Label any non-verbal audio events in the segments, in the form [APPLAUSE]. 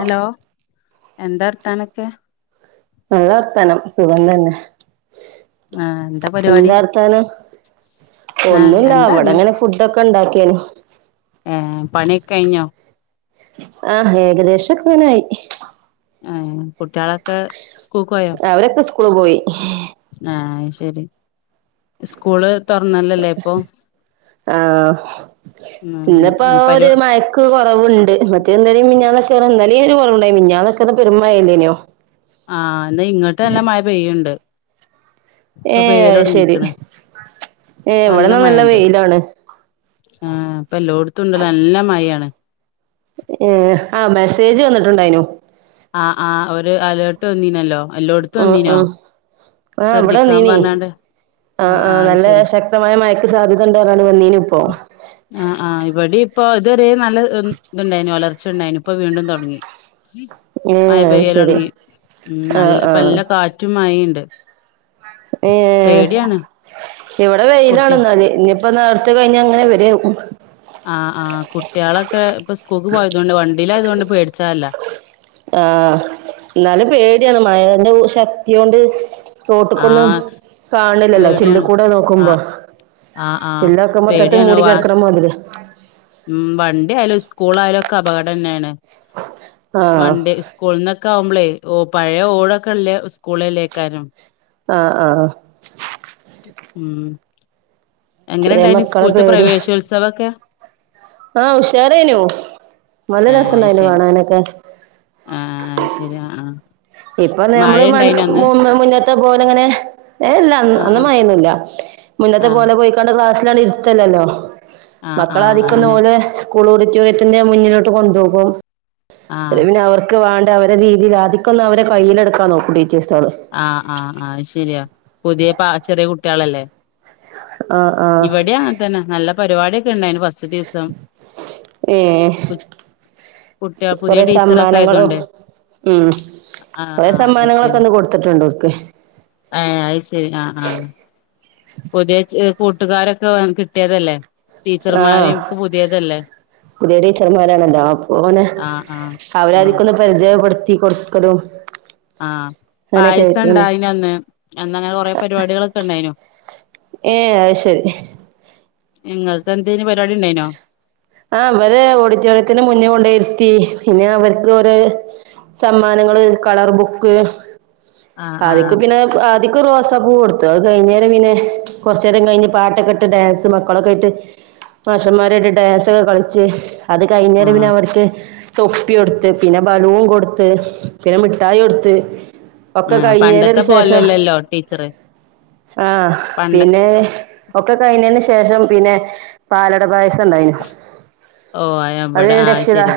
Hello എന്താർഥാനൊക്കെ നല്ല വർത്താനം സുഖം തന്നെ ആ പരിപാടി എന്താ അർത്താനം ആ ഒന്നുല്ല എന്താ അവിടെങ്ങനെ ഫുഡൊക്കെ ഉണ്ടാക്കേനു ആഹ് പണിക്കെ കഴിഞ്ഞോ? ആഹ് ഏകദേശക്കങ്ങനയി ആഹ് കുട്ടിയാളൊക്കെ സ്കൂക്ക് പോയോ? അവരൊക്കെ സ്കൂള് പോയി ആഹ് അയ്ശരി സ്കൂള് തുറന്നല്ലല്ലേ ഇപ്പൊ ആഹ് ഇന്ന്പ്പോ ഉം പരു ഒരു മഴ ക്ക്‌ കുറവ്ണ്ട് മറ്റെ ഇന്നലിം മിഞ്ഞാന്നൊക്കെ ണ് ഇന്നലിം ഒരു കുറവ്ണ്ടായ്നിം മിഞ്ഞാന്നൊക്കെ ന്ന പെരും മഴല്ലേന്നോ ആഹ് ഇന്ന ഇങ്ങട്ട് നല്ല മഴ പെയ്യ്ണ്ട് പ്പ ഏഹ് അത് ശരി പെയ്യലോടങ്ങീക്ക്ണ് ഏഹ് നല്ല ഇവിടെന്നാ മഴണ്ട് വെയിലാണ് ആഹ് ഇപ്പൊ എല്ലോട്ത്തുംണ്ട് നല്ല മഴാണ് ഏഹ് ആഹ് മെസ്സേജ് വന്നിട്ടുണ്ടായിനു ആഹ് ആഹ് ഒരു അലേർട്ട് വന്നീനല്ലോ എല്ലോടത്തും ഉം വന്നീനോ ഉം ആഹ് ഇവിടെ ശ്രദ്ധിക്കാൻ വന്നീനി പറഞ്ഞാണ്ട് ആ ആഹ് ആ ആഹ് അത് നല്ല ശരി ശക്തമായ മഴക്ക് സാധ്യത ഇണ്ട് പറഞ്ഞാണ്ട് വന്നീനു ഇപ്പോ ആഹ് ആഹ് ഇവിടിഇപ്പൊ ഇത്വരെ നല്ല ഉം ഇതു ഇണ്ടായ്നു വളർച്ച ഉണ്ടായിനു ഇപ്പൊ വീണ്ടും തൊടങ്ങി ഏഹ് അത് ശരി മഴപെയ്യലൊടങ്ങി ഉം ആഹ് നല്ലഇപ്പാ ആഹ് നല്ല കാറ്റും മഴിണ്ട് ഏഹ് ഇവിടെ കുട്ടിയ വെയിലാണെഹാല് ഇഞ്പ്പന്ന അടുത്ത കഴിഞ്ഞ ഇങ്ങനെ ആഹ് ആഹ് കുട്ട്യാളൊക്കെ ഇപ്പ സ്കൂക്ക് പോയതോണ്ട് വണ്ടിയിലായതുകൊണ്ട് പേടിചാല്ലാ ആഹ് ഇന്നാലും പേടിയാണ് മഴേന്റെ ശക്തിയോണ്ട് റോട്ട്ക്കൊന്നും ആഹ് കാണില്ലല്ലോ പേടിയാണ് ചില്ല്കൂടെ നോക്കുമ്പോ ആഹ് ആഹ് ആഹ് ചില്ലൊക്കെ മൊത്തത്തിൽ പേടിയാണ് മൂടി വാ കടക്കുന്ന മാതില് ഉം വണ്ടി ആയാലും സ്കൂള് യാലും ഒക്കെ അപകടന്നെണ് ആഹ് വണ്ടി സ്കൂള്ന്നൊക്കെ ആവുമ്പോളേയ് ഓ പഴയ ഓടൊക്കല്ലേ സ്കൂളല്ലേക്കാരം ആഹ് ആഹ് ഉം എങ്ങനെ ചെറിയ ഇണ്ടായിനി മക്കളെ സ്കൂൾത്തെ പേടി പ്രവേശോത്സവൊക്കെ ആഹ് ഉഷാരായിനു നല്ല ഏഹ് അത് രസണ്ടായിനു ശരി കാണാനൊക്കെ ആഹ് അയ്ശെരി ആഹ് ഇപ്പൊ മഴ നമ്മള് മൺ ഇണ്ടായിനോ അന്ന് മുന്നാമിന ത്തെ പോലെ ഇങ്ങനെ ഏഹ് അന്നു ആഹ് ആഹ് മയയൊന്നുല്ല മുന്നത്തെ ആഹ് പോലെ പോയി കൊണ്ട് ക്ലാസ്സില് അങ്ങട് ഇരുത്തല്ലല്ലോ ആഹ് ആഹ് മക്കളാതിക്കുന്ന അന്നെ പോലെ സ്കൂൾ ഓഡിറ്റോറിയത്തിന്റെ മുന്നിലോട്ട് കൊണ്ടുപോകും ആഹ് പിന്നെ അവർക്ക് വേണ്ട അവരെ രീതിയിൽ ആദ്യ ഇപ്പെല്ലാം അവരെ കയ്യിലെടുക്കാ നോക്കും ടീച്ചേഴ്സോള് ആഹ് ആഹ് ആഹ് അത് ശെരിയാ പുതിയ പ ചെറിയ കുട്ടികളല്ലേ ആഹ് ആഹ് ഇവിടെയാങ്ങനെ തന്നെ നല്ല പരിപാടിയൊക്കെ ഉണ്ടായിന് ഫസ് ദിവസം ഏ കുട്ടിക പുതിയ കൊറെ ടീച്ചറൊക്കെ സമ്മാനങ്ങളും ആയതോണ്ടെ ഉം കുറേ ശരി സമ്മാനങ്ങളൊക്കെ അന്ന് കൊടുത്തിട്ടുണ്ട് ഓല്ക്ക് ഏഹ് അത് ശെരി ആഹ് ആഹ് പുതിയ കൂട്ടുകാരൊക്കെ കിട്ടിയതല്ലേ ടീച്ചർമാര് ആഹ് ഒക്ക് പുതിയതല്ലേ പുതിയ ടീച്ചർമാരാണല്ലോ അപ്പം ഓന് ആഹ് ആഹ് ആഹ് അവരാധിക്കുന്ന പരിചയപ്പെടുത്തി കൊടുക്കലും ആഹ് അങ്ങനെയൊക്കെ പായസം ആയിട്ടാണ് ഒണ്ടായിന് അന്ന് അന്ന് അങ്ങനെ കൊറെ പരിപാടികളൊക്കെ ഉണ്ടായിനു ഏഹ് അത് ശെരി നിങ്ങൾക്ക് എന്തേലും പരിപാടി ഉണ്ടായിനോ? ആഹ് അവരെ ഓഡിറ്റോറിയത്തിന് മുന്നെ കൊണ്ടയിരുത്തി പിന്നെ അവർക്ക് ഒര് സമ്മാനങ്ങള് കളർ ബുക്ക് ആഹ് ആഹ് അതൊക്കെ പിന്നെ ആദിക്ക് റോസാപ്പൂ കൊടുത്തു അത് കഴിഞ്ഞേരം പിന്നെ കുറച്ച് നേരം കഴിഞ്ഞ് പാട്ടൊക്കെ ഇട്ട് ഡാൻസ് മക്കളൊക്കെ ആയിട്ട് മാഷന്മാരായിട്ട് ഡാൻസൊക്കെ കളിച്ച് അത് കഴിഞ്ഞേരം ആഹ് പിന്നെ അവർക്ക് തൊപ്പി കൊടുത്ത് പിന്നെ ബലൂൺ കൊടുത്ത് പിന്നെ മിഠായി കൊടുത്ത് ഒക്കെ ആഹ് പണ്ടത്തെ കഴിഞ്ഞേതിന് ശേഷം പോലെല്ലല്ലോ ടീച്ചറ് ആഹ് പണ്ട് പിന്നെ ഒക്കെ കഴിഞ്ഞതിന് ശേഷം പിന്നെ പാലട പായസം ഉണ്ടായിനു ഓഹ് അത് ഇവിടെ കഴിഞ്ഞ് ആഹ് രക്ഷിതാ ശരി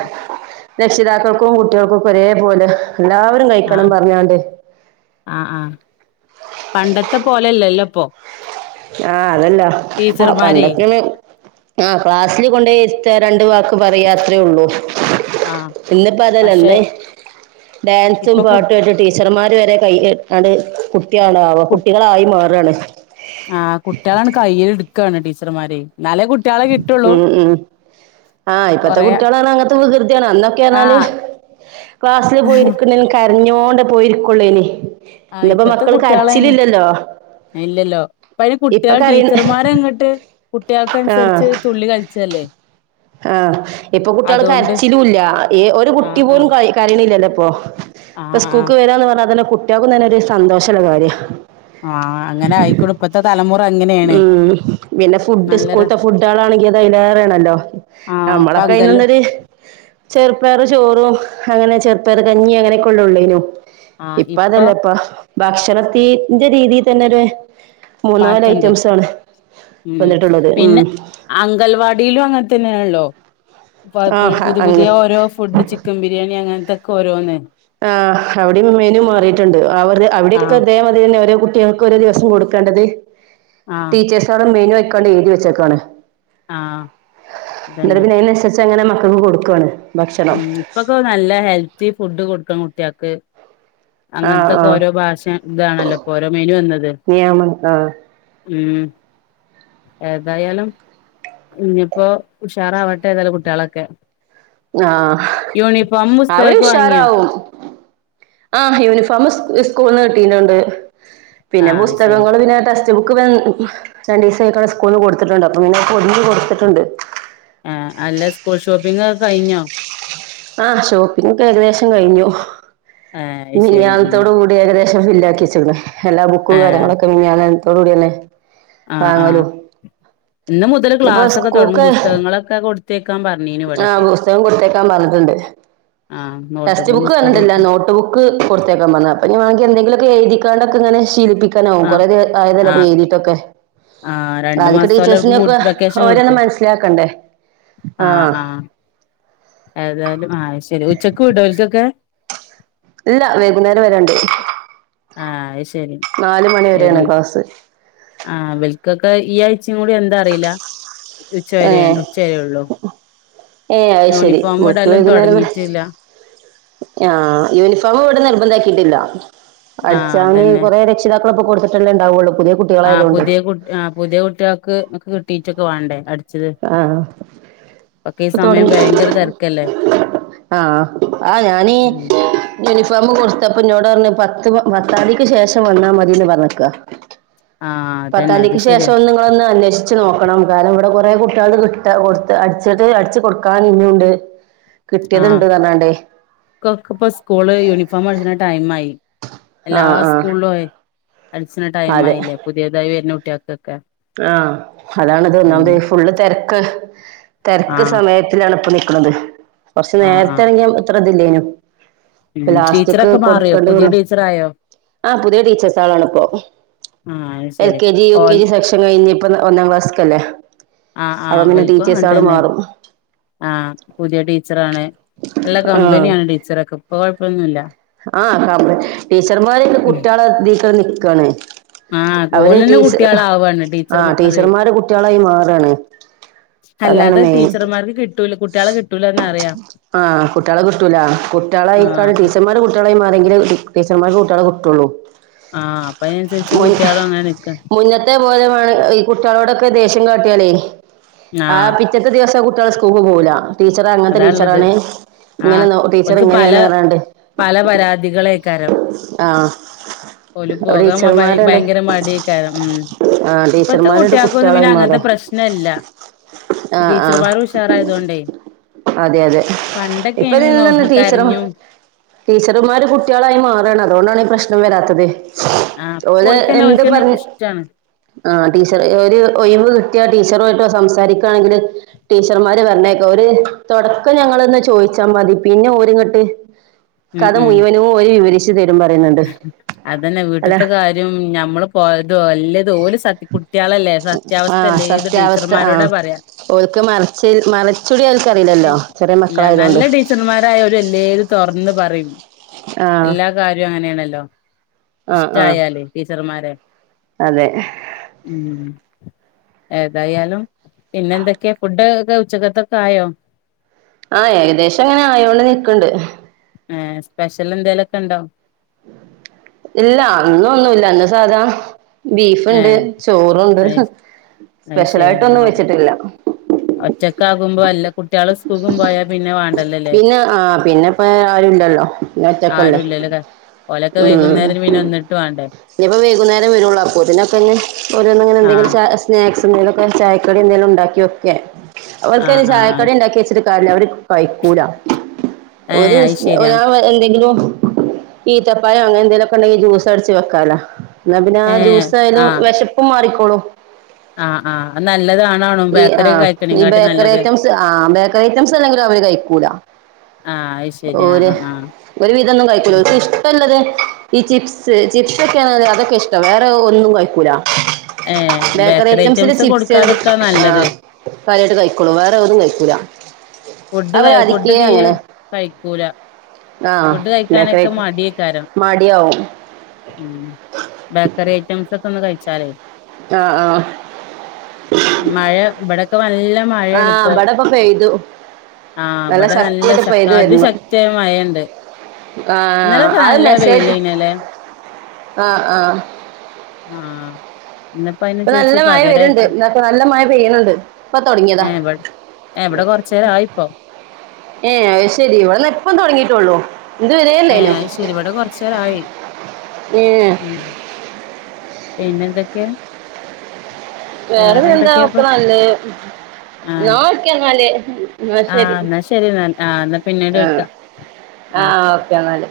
രക്ഷിതാക്കൾക്കും കുട്ടികൾക്കും ഒക്കെ ഒരേപോലെ എല്ലാവരും കഴിക്കണം ആഹ് പറഞ്ഞാണ്ട് ആഹ് ആഹ് പണ്ടത്തെ പോലെല്ലല്ലോ ഇപ്പോ ആഹ് അതല്ല ആഹ് ടീച്ചർമാരെ പണ്ടൊക്ക ആഹ് ക്ലാസ്സില് കൊണ്ട് ഇരുത്തുക രണ്ട് വാക്ക് പറയാ അത്രേ ഉള്ളൂ ആഹ് ഇന്നിപ്പൊ പക്ഷെ അതല്ലല്ലേ ഡാൻസും ഇപ്പൊ കു പാട്ടും ഒക്കെ ഇട്ട് ടീച്ചർമാര് വരെ കൈയ് കുട്ടിയാണ് കു കുട്ടികളായി മാറുവാണ് ആഹ് കുട്ടികളാണ് കയ്യില് എടുക്കയാണ് ടീച്ചർമാരെ എന്നാലേ കുട്ടികളെ കിട്ടുള്ളൂ ഉം ഉം ആഹ് ഇപ്പഴത്തെ കൊറേ കുട്ടികളാണ് അങ്ങനത്തെ വികൃതിയാണ് അന്നൊക്കെ പറഞ്ഞാല് ആഹ് ക്ലാസ്സില് പോയിരിക്കുനി കരഞ്ഞോണ്ട് പോയിരിക്കുള്ളൂനി ആഹ് ഇപ്പത്തെ കുട്ടികളായിന്ന് ഇല്ലല്ലോ ഇപ്പയിന് ഇപ്പൊ കുട്ടികൾ കരയ് ടീച്ചർമാരങ്ങോട്ട് ആഹ് കുട്ടികൾക്കനുസരിച്ച് തുള്ളി കഴിച്ചല്ലേ ആഹ് ഇപ്പൊ കുട്ടികൾ കരച്ചിലുംല്ല ഈ ഒരു കുട്ടി ആഹ് പോലും ആഹ് കരയണില്ലല്ലോ ഇപ്പൊ ആഹ് ഇപ്പൊ ആഹ് സ്കൂൾക്ക് വരാന്ന് പറഞ്ഞാൽ തന്നെ കുട്ടികൾക്കും തന്നെ ഒരു സന്തോഷമുള്ള കാര്യവാ ആഹ് അങ്ങനെ ആയിക്കോളും ഇപ്പത്തെ തലമുറ അങ്ങനെയാണ് ഉം പിന്നെ ഫുഡ് നല്ല ര സ്കൂൾ തെ ഫുഡ് ആളാണെങ്കിൽ അത് അതിലേറെ ആണല്ലോ ആഹ് ഇപ്പ നമ്മളൊക്കെ അങ്കല് അതിന ചെറുപ്പയർ ചോറും അങ്ങനെ ചെറുപ്പയറ് കഞ്ഞി അങ്ങനെയൊക്കെ ഉള്ളെ ഉള്ളേനു ഇപ്പൊ അതല്ല ഇപ്പൊ ഭക്ഷണത്തിന്റെ രീതിൽ തന്നെ ഒരു മൂന്നാല് മാറ്റണ്ട് ഐറ്റംസാണ് വന്നിട്ടുള്ളത് ഉം. അംഗൽവാടീലും അങ്ങൻതന്നേണല്ലോ ഇ പു ആഹ് പുതിയെ അങ്ങ് പുതിയെ ഓരോ- ഫുഡ് ചിക്കം ബിരിയാണി അങ്ങൻത്തൊക്കെ ഓരോന്ന് ആ അവിടിം മെനു മാറിട്ട്ണ്ട് അവ അവിടെയൊക്കെ ആഹ് ഇതേ മാ തിരിയെന്നെ ഓരോ കുട്ടിയാക്ക് ഓരോ ദിവസം കൊടുക്കണ്ടത് ആഹ് ടീച്ചേസ് - മെനു വെക്കാണ്ട് എഴുതി വെച്ചേക്കാണ് ആഹ് ഇന്നട്ട് അതന്നെ പിന്നെ അയിനൻസ ച്ചങ്ങനെ മക്കക്ക് കൊടുക്കാണ് ഉം ഇപ്പൊക്കെ നല്ല ഹെൽത്തി ഫുഡ് കൊടുക്കണം കുട്ടിയാക്ക്. ആഹ് അങ്ങൻത്തൊക്കെ ആഹ് ഓരോ ഭാഷെ ഇതാണല്ലോ. ഇപ്പൊ ഓരോ മെനു വന്നത്. നിയമം ആഹ് ഉം ഏതായാലും ഇഞ്ഞിപ്പോ ഉഷാറാവട്ടെ ഏതായാലും കുട്ടിയാളൊക്കെ. ആ പുസ്തകമൊക്കെ വാങ്ങിയോ അവരുഷാറാവും. ആ യൂണിഫോമ് സ് സ്ക്കൂൾന്ന് കിട്ടീനുണ്ട് പിന്നെ ആഹ് ശരി പുസ്തകങ്ങള് പിന്നെ ട്ടെസ് റ്റ്ബുക്ക്‌ രണ്ടീസ അയിക്ക്ണ് സ്കൂള്ന്ന് കൊട്ത്തിട്ട്ണ്ട് അപ്പൊ പിന്നെ അത് പൊതിഞ്ഞ് കൊടുത്തിട്ടുണ്ട് ആ അല്ല സ്കൂൾ ഷോപ്പിംങ്ങൊക്കെ കഴിഞ്ഞോ? ആ ഷോപ്പിംഗ് ഒക്കെ ഏകദേശം കഴിഞ്ഞു ആഹ് ശരി ആഹ് മിനിയാന്നത്തോട് കൂടി. ഏകദേശം ഫില്ലാക്കി വച്ചിക്ക്ണ് എല്ലാ ബുക്കും ആഹ് കാര്യങ്ങളൊക്കെ മിഞ്ഞാന്നെ ത്തോടുകൂടിയന്നെ ആ ആ ഇന്ന് മുതല് ഇപ്പൊ ക്ലാസ്സൊക്കെ തൊട്ങ്ങും സ്കൂൾക്ക് പുസ്തകങ്ങളൊക്കെ കൊടുത്തേക്കാൻ പറഞ്ഞീനു ഇവിടൊക്കെ. ണ്ട്. ആ നോട്ട്ബുക്കും ടെസ്റ്റ്‌ബുക്ക് പുസ്തകവും പറഞ്ഞിട്ടില്ല ഒക്കെ നോട്ട് നോട്ട് ബുക്ക് കൊട്ത്തെക്കാം പറഞ്ഞു. അപ്പ ഞാൻ [UNINTELLIGIBLE] എന്തെലൊക്ക എഴുതിക്കാണ്ടക്കങ്ങനെ ശീലിപ്പി ക്കനാവും ആ കൊറേത് ആയതല്ലെ ആ ഇപ്പെയ്യ്തീട്ടൊക്കെ ആ രണ്ടു ആദ്യക്ക മാസത്തോലെ ടീച്ചേഴ്‌സിനെയൊക്കെ, അവർക്ക് വെക്കേഷൻ ഓരൊ ഒന്ന് കൊടുത്തു മനസ്സിലാക്കണ്ടേ? ആ ആഹ് ആ ഏതായാലും, ആ ശരി, ഉച്ചക്ക് വിട്വോ ഓല്തൊക്കെ. ഇല്ല വൈകുന്നേരം വരെ ഇണ്ട് ആഹ് അയ് ശെരി. നാല്മണി വരേണ് ക്ലാസ്. ആ ഇവൽക്കൊക്കെ ഈ ആഴ്ച്ചിം കൂടി എന്താ അറീല്ല, ഉച്ച വരേ ണ് ഉച്ചവരേ ഉള്ളൂ. ഏ അത് ശരി ഓൽക്ക് ഇടലും വൈകുന്നേരം വരേ തുടങ്ങിയിട്ടില്ല ആ യൂണിഫോമ് ഇവിടെ നിർബന്താക്കിട്ടില്ല ആ അടിച്ചാന് അതന്നെ കൊറെ രെക്ഷ ക്ഷിതാകള് ഇപ്പ കൊടുത്തിട്ടല്ലെ ഇണ്ടാവൊള്ളൂ പുതിയേ ആ പുതിയെ കുട് ആ പുതിയേ കുട്ടിയാക്ക് ഒക്കെ കിട്ടീറ്റൊക്കെ വാണ്ടേ അട് ആ ഈ ഇപ്പൊ സമയം തൊടങ്ങി ഭയങ്കര തിരക്കല്ലേ ആ ആ ഞാനീ ഉം യൂണിഫോമ് കൊടുത്തപ്പന്നോട് പറഞ് പത്ത് പത്താംന്തിക്ക് ശേഷം വന്നാ മതിന്ന് പറഞ്ക്ക ആ അതന്നെ അത് പത്താംന്തിക്ക് ശരിയാ ശേഷം ഒന്ന് ഒന്നന്വേഷിച്ച് നോക്കണം, കാരണം ഇവിടെ കൊറെ കുട്ടിയാളത് കിട്ടാ കൊടുത്ത് അടിച്ചിട്ട് അടിച്ച് കൊടുക്കാൻ ഇഞ്ഞുണ്ട്. കിട്ടിയെത് ഇണ്ട് ന്നർഞ്ഞാണ്ടേ ക്കൊക്കപ്പ സ്കൂള് യൂണിഫോം അടിച്ച്ണ ടൈമായി ആ എല്ലാ ആ സ്കൂളൊയ് അടിച്ച്ണ അതെ ടൈമായില്ലേ പുതിയതായി വര്നെ കുട്ടിയാക്കൊക്കെ. ആ അതാണ്ത് ഒന്നാമതെയ് ഫുള്ള് തെരക്ക്. തെരക്ക് ആഹ് സമയത്തിലാണ് ഇപ്പൊ നിക്ക്ണത് കൊർച്ച് ആഹ് ആഹ് നേരത്തെണെങ്കി ഇത്ര ഇതില്ലേനു. ഉം ഇപ്പൊ ലാസ്റ്റ്ക്ക് ടീച്ചറൊക്കെ മാറിയോ കൊടുക്കേണ്ടി പുതിയേ വന്നു ടീച്ചറായോ? ആ പുതിയ ടീച്ചേഴ്സ് ആളാണിപ്പോ ആ അത് ശരി ഓൽ അല്ല ഇനീപ്പം ഒന്നാം ക്ലാസ്സക്കല്ലേ ആഹ് അപ്പ പിന്നെ ടീച്ചേഴ്സ ആള് മാറും ആ പുതിയ ടീച്ചറാണ് നല്ല ആ കമ്പനിയാണ് ടീച്ചറൊക്കെ ഇപ്പൊ കൊഴപ്പൊന്നുല്ല ആ പറഞ്ഞു ടീച്ചർമാരൊക്കെ ഉം കുട്ടികളേ ബേസ് ചെയ്ത് നിക്കാണ് ആഹ് അവര് ഓലന്നെ ടീച്ച കുട്ടികളാവാണ് ആ ടീച്ചർമാരെ ടീച്ചർമാര് കുട്ടികളായി മാറാണ് അതാണ് മെയിൻ കിട്ടൂല്ല കുട്ട്യാളെ കിട് ട്ടൂല്ലന്നറിയാം. ആഹ് കുട്ടിയളെ കിട്ടൂല കുട്ടിയള ആഹ് അയ്ക്ക അപ്പൊ ടീച്ചർമാര് കൂട്ടാളെ [UNINTELLIGIBLE] ടീച്ചർമാർക് കുട്ട്യാളെ കിട്ടുള്ളൂ ആഹ് അപ്പ അയിനനുസരിച്ച് മുൻ കുട്ടിയളും അങ്ങനെ നിക്ക [UNINTELLIGIBLE] ഈ കുട്ടികളോടൊക്കെ ദേഷ്യം കാട്ടിയാലേ ആ ആഹ് പി ഇന്നത്തെ ദിവസം കുട്ടിയൾ സ്കൂൾക്ക് പോവുല്ല ടീച്ചർ അങ്ങനത്തെ ടീച്ചർ അതാള്ളത് ആണ് ഇങ്ങനെ ആഹ് ഓല്ക്ക് പല പല പരാതികളെക്കാരം ആഹ് ഓല് പോകാൻ ടീച്ചർമാരുണ്ട് ഭയങ്കര മടിയൊക്കെ ഉം ആഹ് ഇപ്പത്തെ ടീച്ചർമാരുണ്ട് കുട്ടിയേക്കൊന്നും പിന്നെ കുട്ടികളായി അങ്ങനത്തെ മാറാ പ്രശ്നല്ല. ആഹ് ആഹ് ടീച്ചറ് ആയതുകൊണ്ടേ. അതെ അതെ ഇപ്പം തിന്നന്ന് ടീച്ചറും കരഞ്ഞും ടീച്ചർമാർ കുട്ടികളായി മാറു ആണ് അതുകൊണ്ടാണ് ഈ പ്രശ്നം വരാത്തത് ആഹ് അപ്പ ഓല്ക്കെന്നെ ഓല്ക്കന്നെ ഇഷ്ട്ടാണ് ആഹ് ടീച്ചർ ഒരു ഒഴിവ് കിട്ടിയ ടീച്ചർ ആയിട്ട് സംസാരിക്കുകണെങ്കില് ടീച്ചർമാര് പറഞ്ഞയക്കെ ഓര് തുടക്കം ഞങ്ങള്ന്ന് ചോയിച്ചാ മതി പിന്നെ ഓരിങ്ങട്ട് ഉം കഥ ഉം മുഴുവനും ഓരു വിവരിച്ച് തരും വരും പറയുന്നുണ്ട് അതന്നെ അതാ വീട്ടിത്തെ കാര്യം ഞമ്മള് പോയത് അല്ലത് ഓല സത്തി കുടു കുട്ടിയളല്ലേ സത്യാവസ്ഥയല്ലേ ഏത് ടീച്ചർമാരോടാ പറയ ഓര്ക്ക് മറച്ച് മറച്ചൂടി അവർക്ക് അറിയില്ലല്ലോ ചെറിയ മക്കളായതുകൊണ്ട് ടീച്ചർമാര് ഓര് അല്ലേലും തുറന്ന് പറയും ആ എല്ലാ കാര്യവും അങ്ങനെയാണല്ലോ ആ ആ ഇഷ്ടായല് ടീച്ചർമാരെ അതെ ഉം ഏതായാലും പിന്നെ എന്തൊക്കെയാ ഫുഡ് ഉച്ചക്കത്തെക്കെ ആയോ. ആഹ് ഏകദേശം അങ്ങനെ ആ യോണ്ട് നിക്കണ്ട്. ഏഹ് സ്പെഷ്യൽ എന്തേലുക്കെ ഇണ്ടോ ഇല്ല ഇന്ന് ഒന്നുല്ല ഇന്ന് സാധാ ബീഫ്ണ്ട് ഏഹ് ചോറുണ്ട് അയ് സ്പെഷ്യലായിട്ടൊന്നും വെച്ചിട്ടില്ല ഒറ്റക്ക ആകുമ്പോ എല്ലാ കുട്ടിയള് സുകുക്കും പോയാ പിന്നെ വേണ്ടല്ലല്ലേ. പിന്നെ ആഹ് പിന്നെപ്പ ആരുല്ലല്ലോ പിന്നെ ഒറ്റക്കല്ലേ ആരുംല്ലല്ലോ ഓലൊക്കെ ഉം വൈകുന്നേരം പിന്നെ വന്നിട്ട് വേണ്ടേ ഇനിയിപ്പോ വൈകുന്നേരം വരുള്ളൂ അപ്പൊത്തിനൊക്കെ ഞ് ഓരോന്ന് അങ്ങനെന്തെങ്കിലും ആഹ് ചായ സ്നാക്സ് എന്തേലുക്കെ ചായക്കടി എന്തെങ്കിലും ഉണ്ടാക്കിയ വെക്കാൻ അവക്ക് ആഹ് ചായക്കട ആഹ് ഉണ്ടാക്കി വെക് ചിട്ട് കാര്യം ഇല്ല അവര് കഴിക്കൂല ഒരു ഏഹ് അയ് ശരിയാ ഞ്ഞാ എന്തെങ്കിലും ഈത്തപ്പഴം അങ്ങനെ എന്തേലൊക്കെ ഉണ്ടെങ്കിൽ ജൂസ് അടച് വെക്കലാ എന്നാ പിന്നെ ആ ഏഹ് ജ്യൂസായാലും ആഹ് വെശപ്പും മാറിക്കോളൂ ആഹ് ആഹ് നല്ലതാണ് ഈ ആഹ് ഈ ബേക്കറി ഐറ്റംസ്, ആഹ് ബേക്കറി ഐറ്റംസ് അല്ലെങ്കിലും അവര് കഴിക്കൂല. ആഹ് അയ് ശെ ഓര് ഒരു വിതൊന്നും കഴിക്കൂല. ഓൽക്ക് ആഹ് ഇഷ്ട പ്പെള്ളെത് ഈ ചിപ്സ്, ചിപ്സ് ഒക്കെയാണ്ള്ളത് അതൊക്കെ ഇഷ്ടം. വേറെ ഒന്നും കഴിക്കൂലാ. ഏഹ് ബേക്കറി ഐറ്റംസ് ല് ചിപ്സ് കൊടുക്കാതിക്കാ ആ നല്ലത് കാര്യായിട്ട് കഴിക്കൊള്ളൂ. വേറെ ഒന്നും കഴിക്കൂല. ഫുഡ് ക അവര് ഫുഡ് ആദിക്കേ തീരെ അങ്ങനെ കഴിക്കൂല. ആ ഫുഡ് ബേക്കറി കഴിക്കാനൊക്കെ മടിയേക്കാരം. മടിയാവും ഉം ബേക്കറി ഐറ്റംസ് ഒക്കെ ഒന്ന് കഴിച്ചാലേ. ആ ആ മഴ ബടൊക്കെ നല്ല മഴയാണ് പ്പൊ. പ്പം പെയ്തു. ആഹ് വടെ നല്ല ശക്തിയായിട്ട് പെയ്തു ശക്തമാ അധി വരുന്നു ശക്തിയായ മഴണ്ട്. ആഹ് അഹ് മെസ്സേജ്, വെയിലേനല്ലേ ആഹ് ആഹ് ആഹ് ഇന്ന് പ്പൊ ഇപ്പൊ നല്ല അയിനൻസരിച്ച് മഴ വര്ണ്ട് പകരായിട്ട് ഇന്നൊക്കെ നല്ല മഴ പെയ്യ്ണ്ണ്ട് ഇപ്പൊ തൊടങ്ങിയതാ ഏഹ് വ ഏഹ് വടെ കൊർച്ചേരം ആയിപ്പം. ഏഹ് അത് ശെരി. ഇവടെന്നാപ്പം തൊടങ്ങീട്ടൊള്ളൂ. ഏഹ് അഹ്ശെരി. ഇവടെ കൊർച്ചേരായി ഏഹ് ഉം എയ്നെന്തെക്കേ? വേറെ എന്താ ഒക്കെ നല്ലേ. ന്നാ ആഹ് ഓക്കെ ന്നാല്. ന്നാ ശരി. ആഹ് എന്നാ ശരി എന്നാൽ ആഹ് എന്നാ പിന്നീട് ആഹ് വിളിക്കാം ആഹ് ഓക്കെ ന്നാല്.